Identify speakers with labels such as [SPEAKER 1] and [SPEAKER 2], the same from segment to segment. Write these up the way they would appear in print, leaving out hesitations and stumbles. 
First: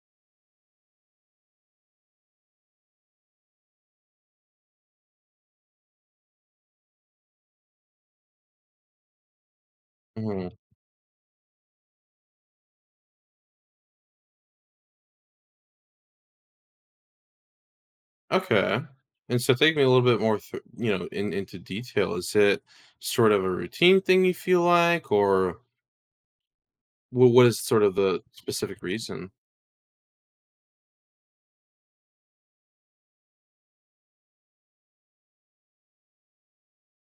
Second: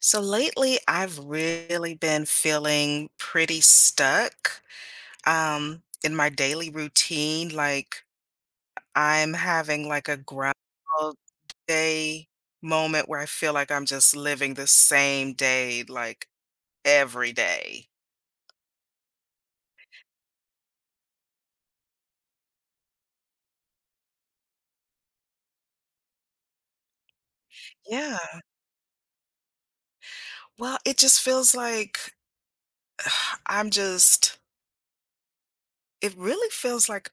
[SPEAKER 1] So lately, I've really been feeling pretty stuck in my daily routine. Like I'm having like a
[SPEAKER 2] Mhm.
[SPEAKER 1] groundhog day moment where I feel like I'm just living the same day like every day.
[SPEAKER 2] Okay. And so take me a little bit more through, in into detail. Is it sort of a routine thing you feel like, or what is sort of the
[SPEAKER 1] Yeah.
[SPEAKER 2] specific reason?
[SPEAKER 1] Well, it just feels like I'm just, it really feels like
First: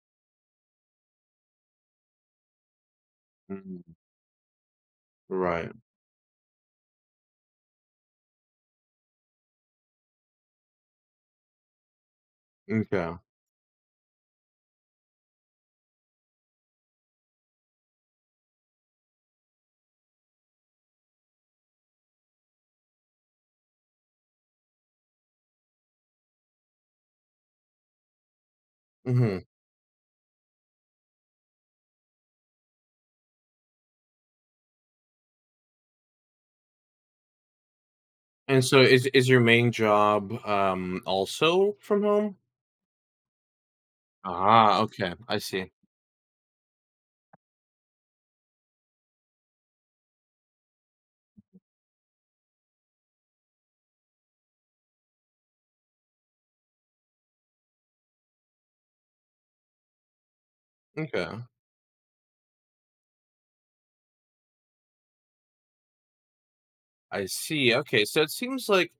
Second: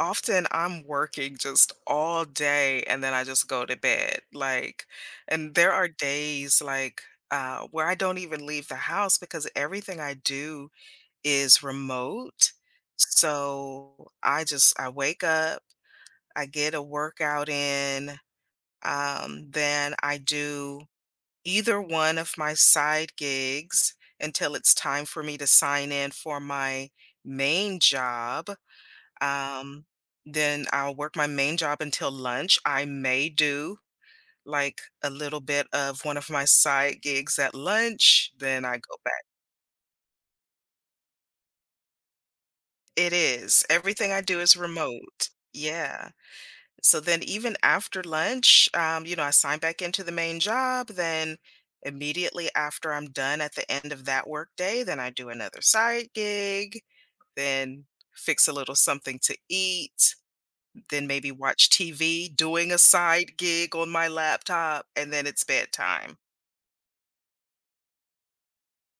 [SPEAKER 1] often I'm working just all day and then I just go to
[SPEAKER 2] Mm,
[SPEAKER 1] bed. Like, and
[SPEAKER 2] right.
[SPEAKER 1] there are days like where I don't even leave the house because everything I do is remote.
[SPEAKER 2] Okay.
[SPEAKER 1] So I wake up, I get a workout in, then I do either one of my side gigs until it's time for me to sign in for my main job,
[SPEAKER 2] Mhm.
[SPEAKER 1] um, then I'll work my main job until lunch. I may do like a little bit of one of my side gigs at lunch, then
[SPEAKER 2] And
[SPEAKER 1] I
[SPEAKER 2] so
[SPEAKER 1] go
[SPEAKER 2] is
[SPEAKER 1] back.
[SPEAKER 2] is your main job, also from home?
[SPEAKER 1] It is. Everything I do is
[SPEAKER 2] Ah, okay.
[SPEAKER 1] remote.
[SPEAKER 2] I see.
[SPEAKER 1] Yeah. So then even after lunch, you know, I sign back into the main job, then immediately after I'm done at the end of that work day, then I do another side gig, then fix a little something to eat, then maybe
[SPEAKER 2] Okay.
[SPEAKER 1] watch TV, doing a side gig on my laptop, and then it's bedtime.
[SPEAKER 2] I see. Okay, so it seems like,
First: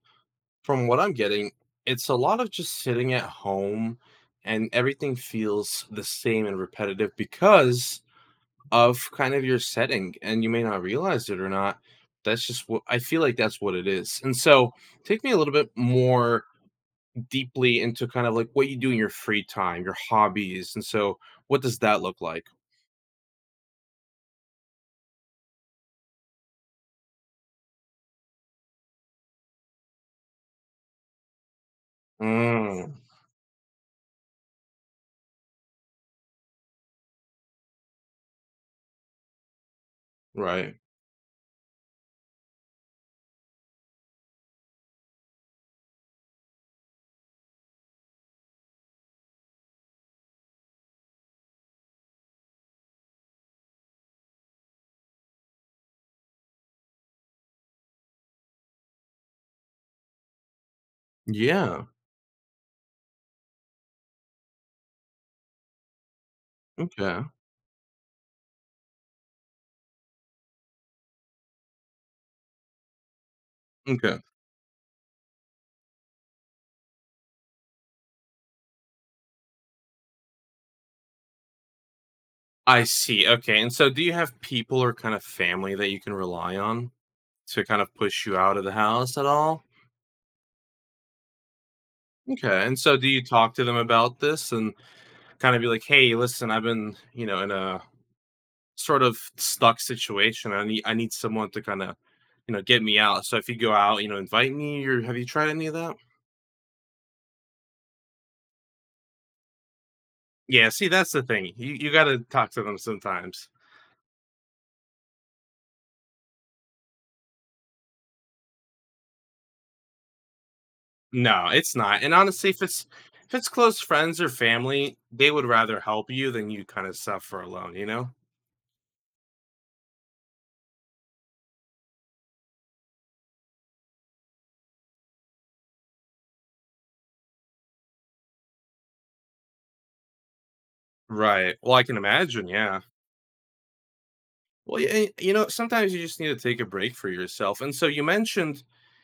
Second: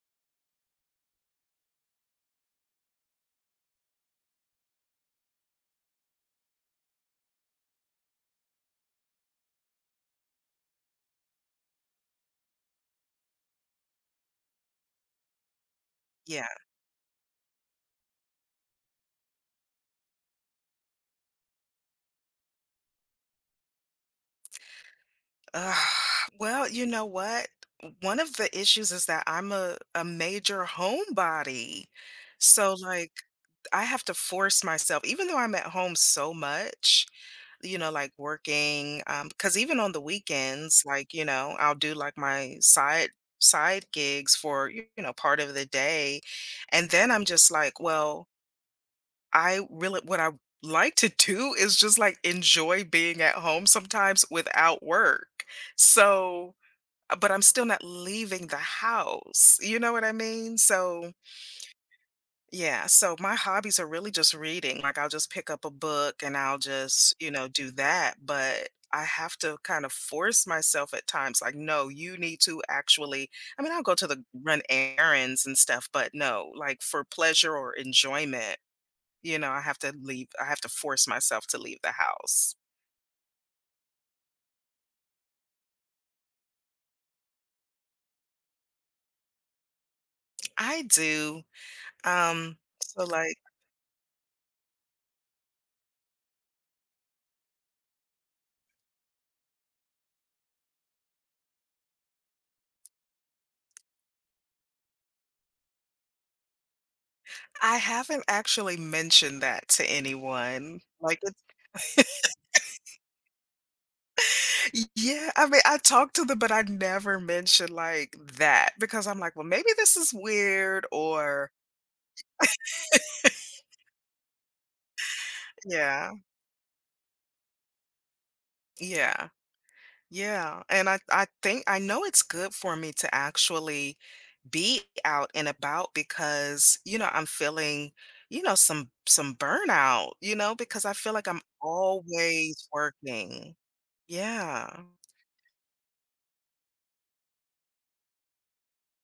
[SPEAKER 2] from what I'm getting, it's a lot of just sitting at home, and everything feels the same and repetitive because of kind of your setting, and you may not realize it or not. That's just what I feel like, that's what it is. And so take me a little bit more
[SPEAKER 1] Yeah.
[SPEAKER 2] deeply into kind of like what you do in your free time, your hobbies, and so what does that look like?
[SPEAKER 1] Ugh. Well, you know what? One of the issues is that I'm a major homebody. So,
[SPEAKER 2] Mm,
[SPEAKER 1] like, I have to force myself, even though I'm at home so much, you know, like working, because even on the
[SPEAKER 2] right.
[SPEAKER 1] weekends, like, you know, I'll do like my side gigs for you know part of the day, and then I'm just like, well, I really what I like to do is just, like, enjoy being at home sometimes without work. So but I'm still not leaving the house, you know what I mean? So,
[SPEAKER 2] Yeah.
[SPEAKER 1] yeah, so my hobbies are really just reading, like, I'll just pick up a book and I'll just,
[SPEAKER 2] Okay.
[SPEAKER 1] you know, do that, but I have to kind of force myself at times, like, "No, you need to actually." I mean, I'll go to
[SPEAKER 2] Okay,
[SPEAKER 1] the run errands and stuff, but no, like, for pleasure or enjoyment, you know, I have to force myself to leave the house.
[SPEAKER 2] I see. Okay, and so do you have people or kind of family that you can rely on to kind of push you out of the house at all?
[SPEAKER 1] I do. Um,
[SPEAKER 2] Okay, and so
[SPEAKER 1] so
[SPEAKER 2] do you
[SPEAKER 1] like
[SPEAKER 2] talk to them about this and kind of be like, hey, listen, I've been, you know, in a sort of stuck situation. I need, I need someone to kind of, you know, get me out. So if you go out, you know, invite me. Or have you tried any of that?
[SPEAKER 1] I haven't actually mentioned that to
[SPEAKER 2] Yeah,
[SPEAKER 1] anyone.
[SPEAKER 2] see, that's
[SPEAKER 1] Like
[SPEAKER 2] the
[SPEAKER 1] it's,
[SPEAKER 2] thing. You gotta talk to them sometimes.
[SPEAKER 1] yeah, I mean I talked to them, but I never mentioned like that because I'm like, well, maybe this is weird
[SPEAKER 2] No,
[SPEAKER 1] or,
[SPEAKER 2] it's not. And honestly, if it's, if it's close friends or family, they would rather help
[SPEAKER 1] yeah,
[SPEAKER 2] you than you kind of suffer alone,
[SPEAKER 1] yeah. Yeah, and I think I know it's good for me to actually be out and about because, you know, I'm feeling, you know, some burnout, you know, because I feel like I'm
[SPEAKER 2] Right. Well, I can imagine,
[SPEAKER 1] always
[SPEAKER 2] yeah.
[SPEAKER 1] working. Yeah.
[SPEAKER 2] Well, yeah, you know, sometimes you just need to take a break for yourself. And so you mentioned,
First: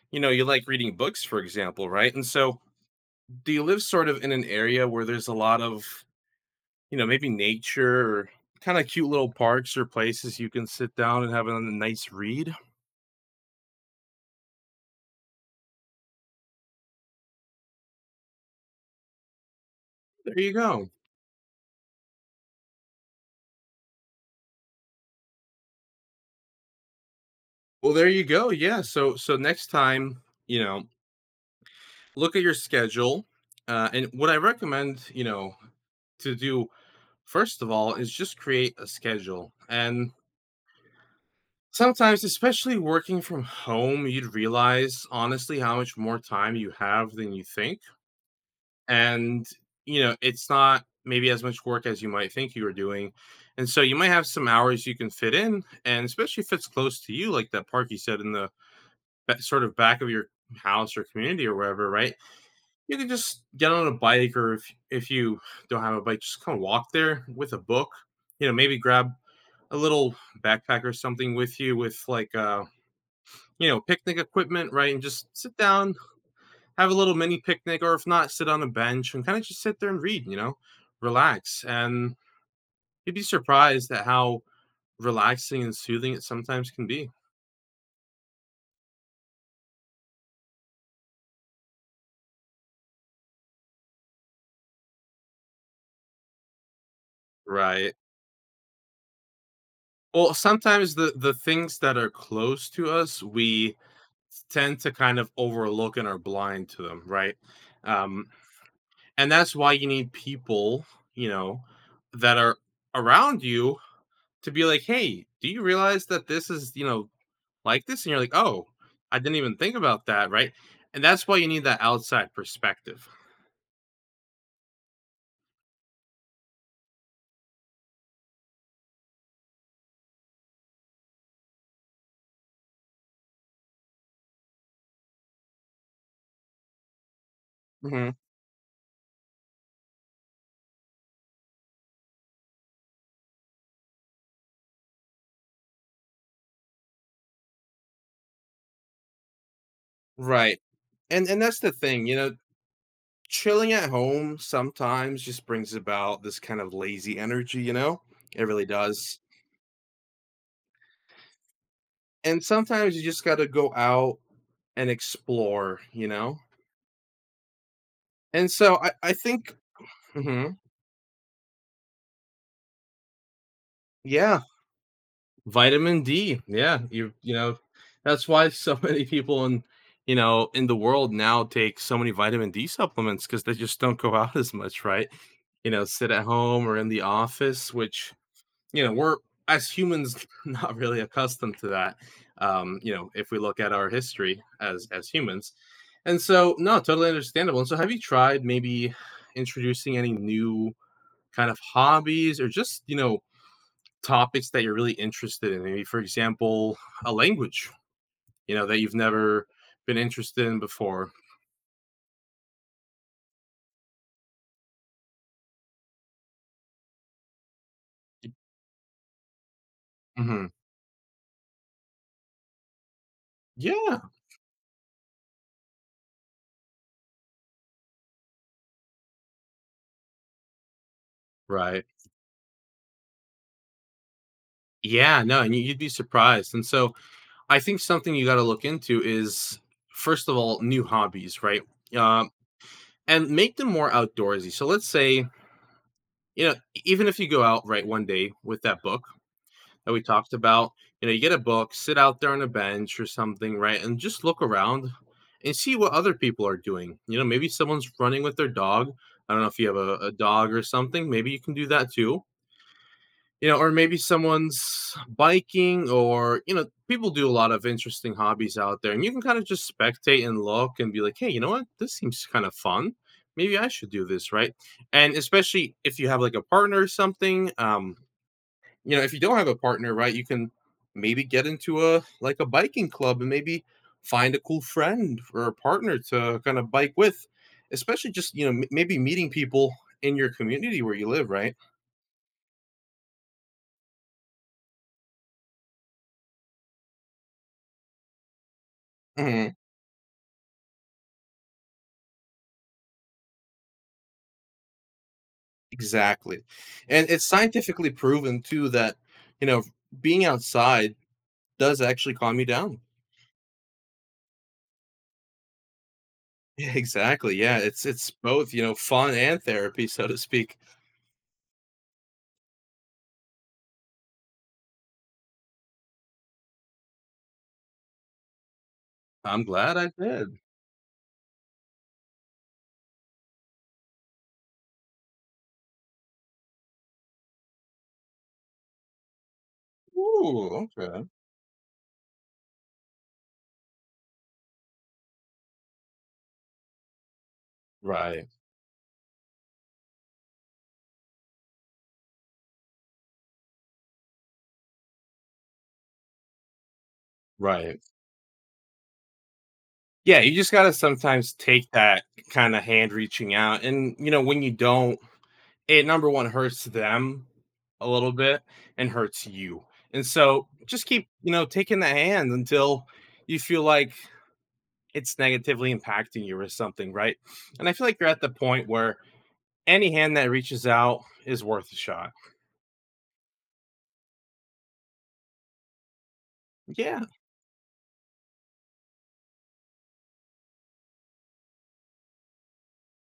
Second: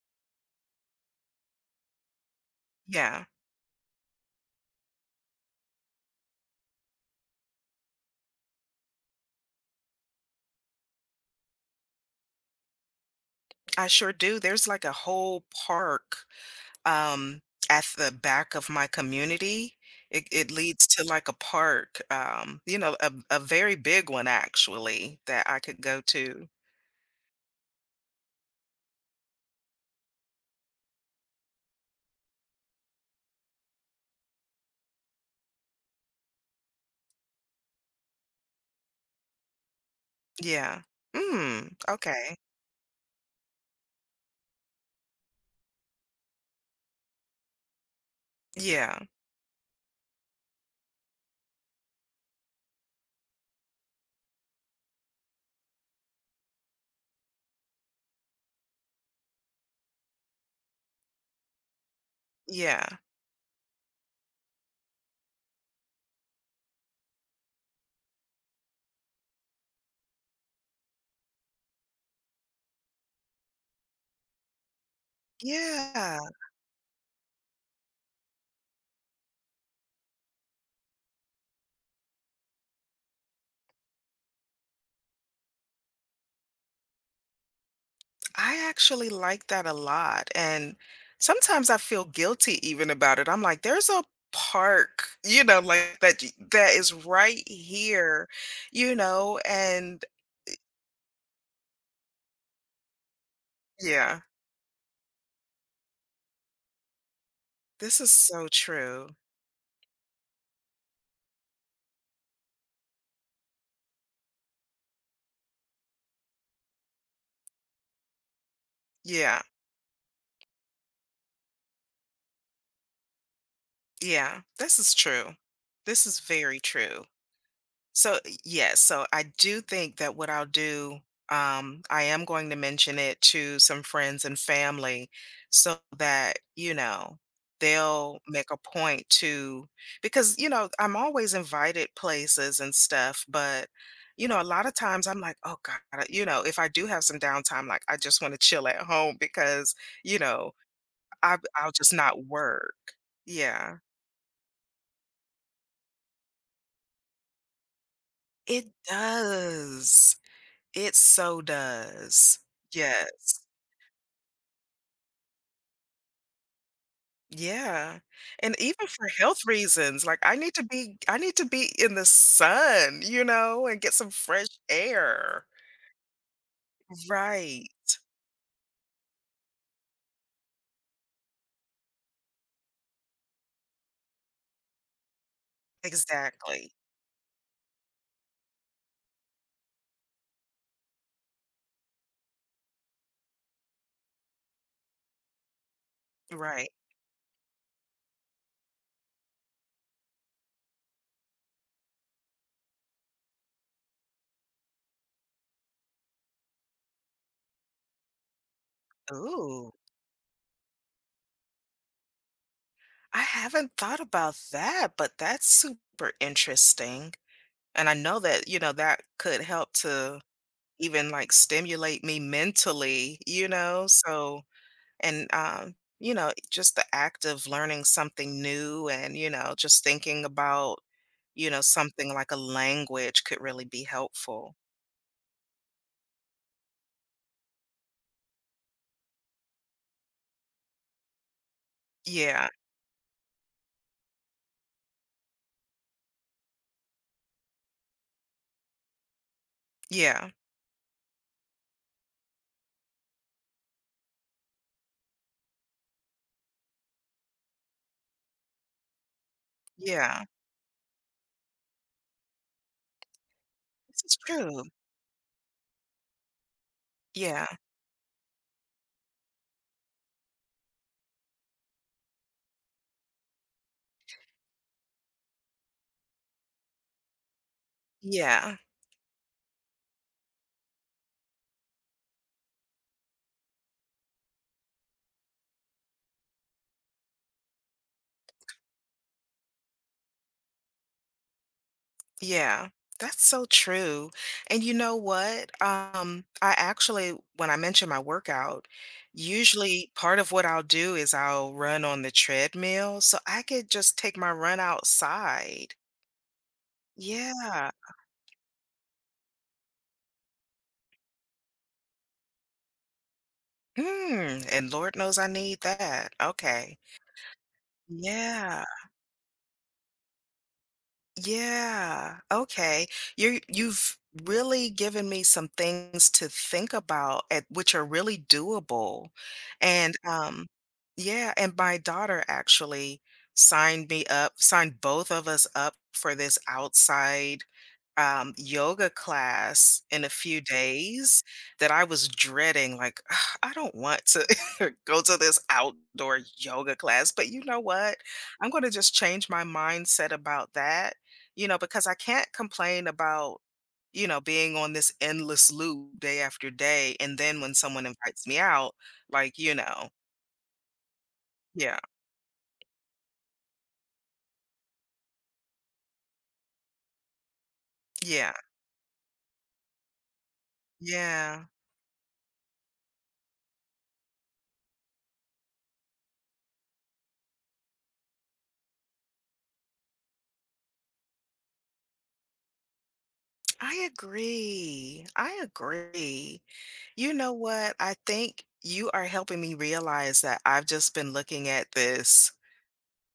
[SPEAKER 2] you know, you like reading books, for example, right? And so
[SPEAKER 1] Yeah,
[SPEAKER 2] do you live sort of in an area where there's a lot of, you know, maybe nature or kind of cute little parks or places you can sit down and have a nice read?
[SPEAKER 1] I sure do. There's like a whole park um at the back of my community. It
[SPEAKER 2] There
[SPEAKER 1] it
[SPEAKER 2] you
[SPEAKER 1] leads
[SPEAKER 2] go.
[SPEAKER 1] to like a park, you know, a very big one actually that I could go to.
[SPEAKER 2] Well, there you go. Yeah. So, so next time, you know, look at your schedule. And what I recommend, you know, to do first of all is just create a schedule. And
[SPEAKER 1] Yeah. Mm,
[SPEAKER 2] sometimes,
[SPEAKER 1] okay.
[SPEAKER 2] especially working from home, you'd realize honestly how much more time you have than you think.
[SPEAKER 1] Yeah.
[SPEAKER 2] And you know, it's not maybe as much work as you might think you were doing. And so you might have some hours you can fit in, and especially if it's close to you, like that park you said in the sort of back of your house or community or wherever, right?
[SPEAKER 1] Yeah.
[SPEAKER 2] You can just get on a bike, or if you don't have a bike, just kind of walk there with a book. You know, maybe grab a little backpack or something with you, with like, you know, picnic equipment, right? And just sit down,
[SPEAKER 1] Yeah.
[SPEAKER 2] have a little mini picnic, or if not, sit on a bench and kind of just sit there and read, you know, relax. And you'd be surprised at how relaxing and soothing it sometimes can be.
[SPEAKER 1] I actually like that a lot, and sometimes I feel guilty even about it. I'm like, "There's a park," you know, like, that is right
[SPEAKER 2] Right.
[SPEAKER 1] here, you know, and
[SPEAKER 2] Well, sometimes the things that are close to us, we
[SPEAKER 1] yeah.
[SPEAKER 2] tend to kind of overlook and are blind to them, right?
[SPEAKER 1] This is
[SPEAKER 2] Um,
[SPEAKER 1] so true.
[SPEAKER 2] and that's why you need people, you know, that are around you to be like, hey, do you realize that this is, you know, like this, and you're like, "Oh, I didn't
[SPEAKER 1] Yeah.
[SPEAKER 2] even think about that," right? And that's why you need that outside perspective.
[SPEAKER 1] Yeah. This is true. This is very true. So, yes, so I do think that what I'll do, I am going to mention it to some friends and family so that, you know,
[SPEAKER 2] Mhm,
[SPEAKER 1] they'll make a point to, because, you know, I'm always invited places and stuff, but, you know, a lot of times I'm like, "Oh god," you know, if I do have some downtime, like, I just wanna chill at home because, you know,
[SPEAKER 2] right. And
[SPEAKER 1] i
[SPEAKER 2] and that's
[SPEAKER 1] I'll
[SPEAKER 2] the
[SPEAKER 1] just
[SPEAKER 2] thing, you
[SPEAKER 1] not
[SPEAKER 2] know,
[SPEAKER 1] work.
[SPEAKER 2] chilling
[SPEAKER 1] Yeah.
[SPEAKER 2] at home sometimes just brings about this kind of lazy energy, you know? It
[SPEAKER 1] It
[SPEAKER 2] really does.
[SPEAKER 1] does. It so does.
[SPEAKER 2] And sometimes you just
[SPEAKER 1] Yes.
[SPEAKER 2] gotta go out and explore, you know?
[SPEAKER 1] Yeah,
[SPEAKER 2] And
[SPEAKER 1] and
[SPEAKER 2] so
[SPEAKER 1] even
[SPEAKER 2] I
[SPEAKER 1] for
[SPEAKER 2] I
[SPEAKER 1] health
[SPEAKER 2] think…
[SPEAKER 1] reasons, like,
[SPEAKER 2] Mhm,
[SPEAKER 1] I need to be in the sun, you know, and get some
[SPEAKER 2] yeah.
[SPEAKER 1] fresh air.
[SPEAKER 2] Vitamin D. Yeah, you know,
[SPEAKER 1] Right.
[SPEAKER 2] that's why so many people in, you know, in the world now take so many vitamin D supplements, because they just don't go out as much, right? You know, sit at home
[SPEAKER 1] Exactly.
[SPEAKER 2] or in the office, which, you know, we're, as humans, not really accustomed to that. You know, if we look at our history as humans, and so
[SPEAKER 1] Right.
[SPEAKER 2] no, totally understandable. And so, have you tried maybe introducing any new kind of hobbies, or just, you know, topics that you're really interested in? Maybe, for example, a language, you know, that you've never
[SPEAKER 1] Ooh,
[SPEAKER 2] been interested in before.
[SPEAKER 1] I haven't thought about that, but that's super interesting, and I know that, you know, that could help to
[SPEAKER 2] Mhm.
[SPEAKER 1] even, like, stimulate me mentally, you know,
[SPEAKER 2] Yeah,
[SPEAKER 1] so. And, you know, just the act of learning something new and, you know, just thinking about, you know,
[SPEAKER 2] right.
[SPEAKER 1] something like a language could really be helpful.
[SPEAKER 2] Yeah, no, and you'd be surprised. And so I think something you got to look into is, first of all, new hobbies, right? Um,
[SPEAKER 1] Yeah,
[SPEAKER 2] and make them more outdoorsy. So let's say, you know, even if you go out, right, one day with that book, that we
[SPEAKER 1] yeah,
[SPEAKER 2] talked about. You know, you get a book, sit out there on a bench or something, right? And just look around and see what other people are doing. You know, maybe someone's running with their dog. I don't know if you have a
[SPEAKER 1] yeah.
[SPEAKER 2] dog or something. Maybe you can do that too. You know, or maybe
[SPEAKER 1] This is true.
[SPEAKER 2] someone's biking, or, you know, people do a
[SPEAKER 1] Yeah,
[SPEAKER 2] lot of interesting hobbies out there. And you can kind of just spectate and look and be like, hey, you know what? This seems kind of fun. Maybe I should do this, right? And especially if you have like a partner or something,
[SPEAKER 1] yeah,
[SPEAKER 2] you know, if you don't have a partner, right, you can maybe get into a, like a biking club, and maybe find a cool friend or a partner to kind of bike with, especially just, you know, maybe meeting people in your community where you live, right?
[SPEAKER 1] yeah. That's so true. And you know what? I actually, when I mention my workout,
[SPEAKER 2] Mhm.
[SPEAKER 1] usually part of what I'll do is I'll run on the treadmill so I could just take my run outside.
[SPEAKER 2] Exactly. And it's
[SPEAKER 1] Yeah.
[SPEAKER 2] scientifically proven too that, you know, being outside does actually calm you down.
[SPEAKER 1] Mm, and Lord knows I need that.
[SPEAKER 2] Yeah,
[SPEAKER 1] Okay.
[SPEAKER 2] exactly. Yeah, it's both, you
[SPEAKER 1] Yeah.
[SPEAKER 2] know, fun and therapy, so to speak.
[SPEAKER 1] Yeah. Okay. You've really given me some things to think about at which are really doable.
[SPEAKER 2] I'm glad I
[SPEAKER 1] And
[SPEAKER 2] did.
[SPEAKER 1] yeah, and my daughter actually signed both of us up for this outside yoga class in a few
[SPEAKER 2] Ooh, okay.
[SPEAKER 1] days that I was dreading, like, "Ugh, I don't want to go to this outdoor yoga class, but you know what?
[SPEAKER 2] Right.
[SPEAKER 1] I'm going to just change my mindset about that, you know, because I can't complain about, you know, being on this endless loop day after day. And then when
[SPEAKER 2] Right.
[SPEAKER 1] someone invites me out, like, you know,
[SPEAKER 2] Yeah, you just gotta sometimes take
[SPEAKER 1] yeah,
[SPEAKER 2] that kind of hand reaching out, and you know when you don't, it, number one, hurts them a little
[SPEAKER 1] yeah,
[SPEAKER 2] bit, and hurts you. And so just keep, you
[SPEAKER 1] yeah.
[SPEAKER 2] know, taking the hand until you feel like it's negatively impacting you or something, right? And I feel like you're at the point where any hand that reaches out is worth a shot.
[SPEAKER 1] I agree. I agree.
[SPEAKER 2] Yeah.
[SPEAKER 1] You know what? I think you are helping me realize that I've just been looking at this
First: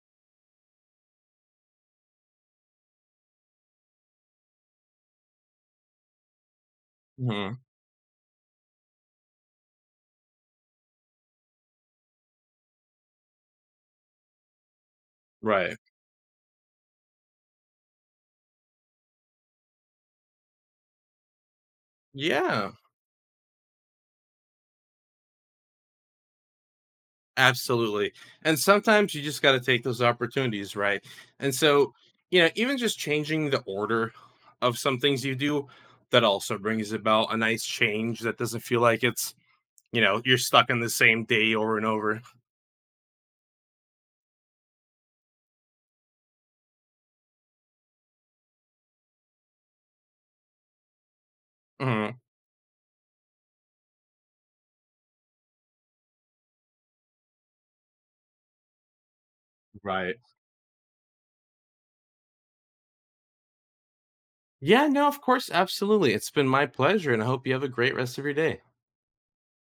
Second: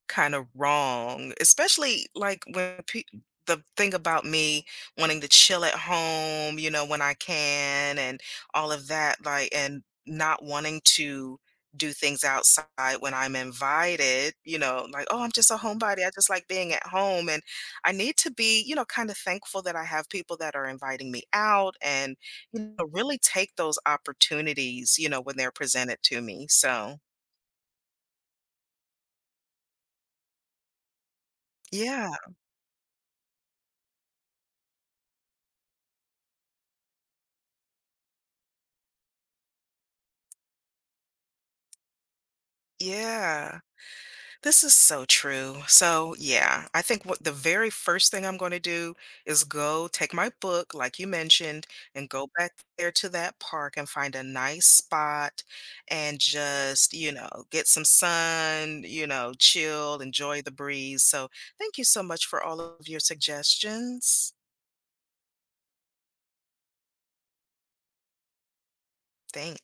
[SPEAKER 1] kind of wrong, especially like the thing about me wanting to chill at home, you know, when I
[SPEAKER 2] Mhm.
[SPEAKER 1] can and all of that, like, and not wanting to do things outside when I'm invited, you know, like, oh, I'm just a
[SPEAKER 2] Right.
[SPEAKER 1] homebody. I just like being at home. And I need to be, you know, kind of thankful that I have people that are inviting me out and, you
[SPEAKER 2] Yeah.
[SPEAKER 1] know, really take those opportunities, you know, when they're presented to me. So,
[SPEAKER 2] Absolutely. And sometimes you just got to take those opportunities, right? And so,
[SPEAKER 1] yeah,
[SPEAKER 2] you know, even just changing the order of some things you do, that also brings about a nice change that doesn't feel like it's, you know, you're stuck in the same day over and over.
[SPEAKER 1] yeah. This is so true. So, yeah, I think what the very first thing I'm going to do is go take my book, like you mentioned, and
[SPEAKER 2] Mhm.
[SPEAKER 1] go back there to that park and find a nice spot and just, you know, get some sun, you know, chill,
[SPEAKER 2] Right.
[SPEAKER 1] enjoy the breeze. So, thank you so much for all of your suggestions.
[SPEAKER 2] Yeah, no, of course. Absolutely. It's been my pleasure. And I hope you have a great rest of your day.
[SPEAKER 1] Thanks.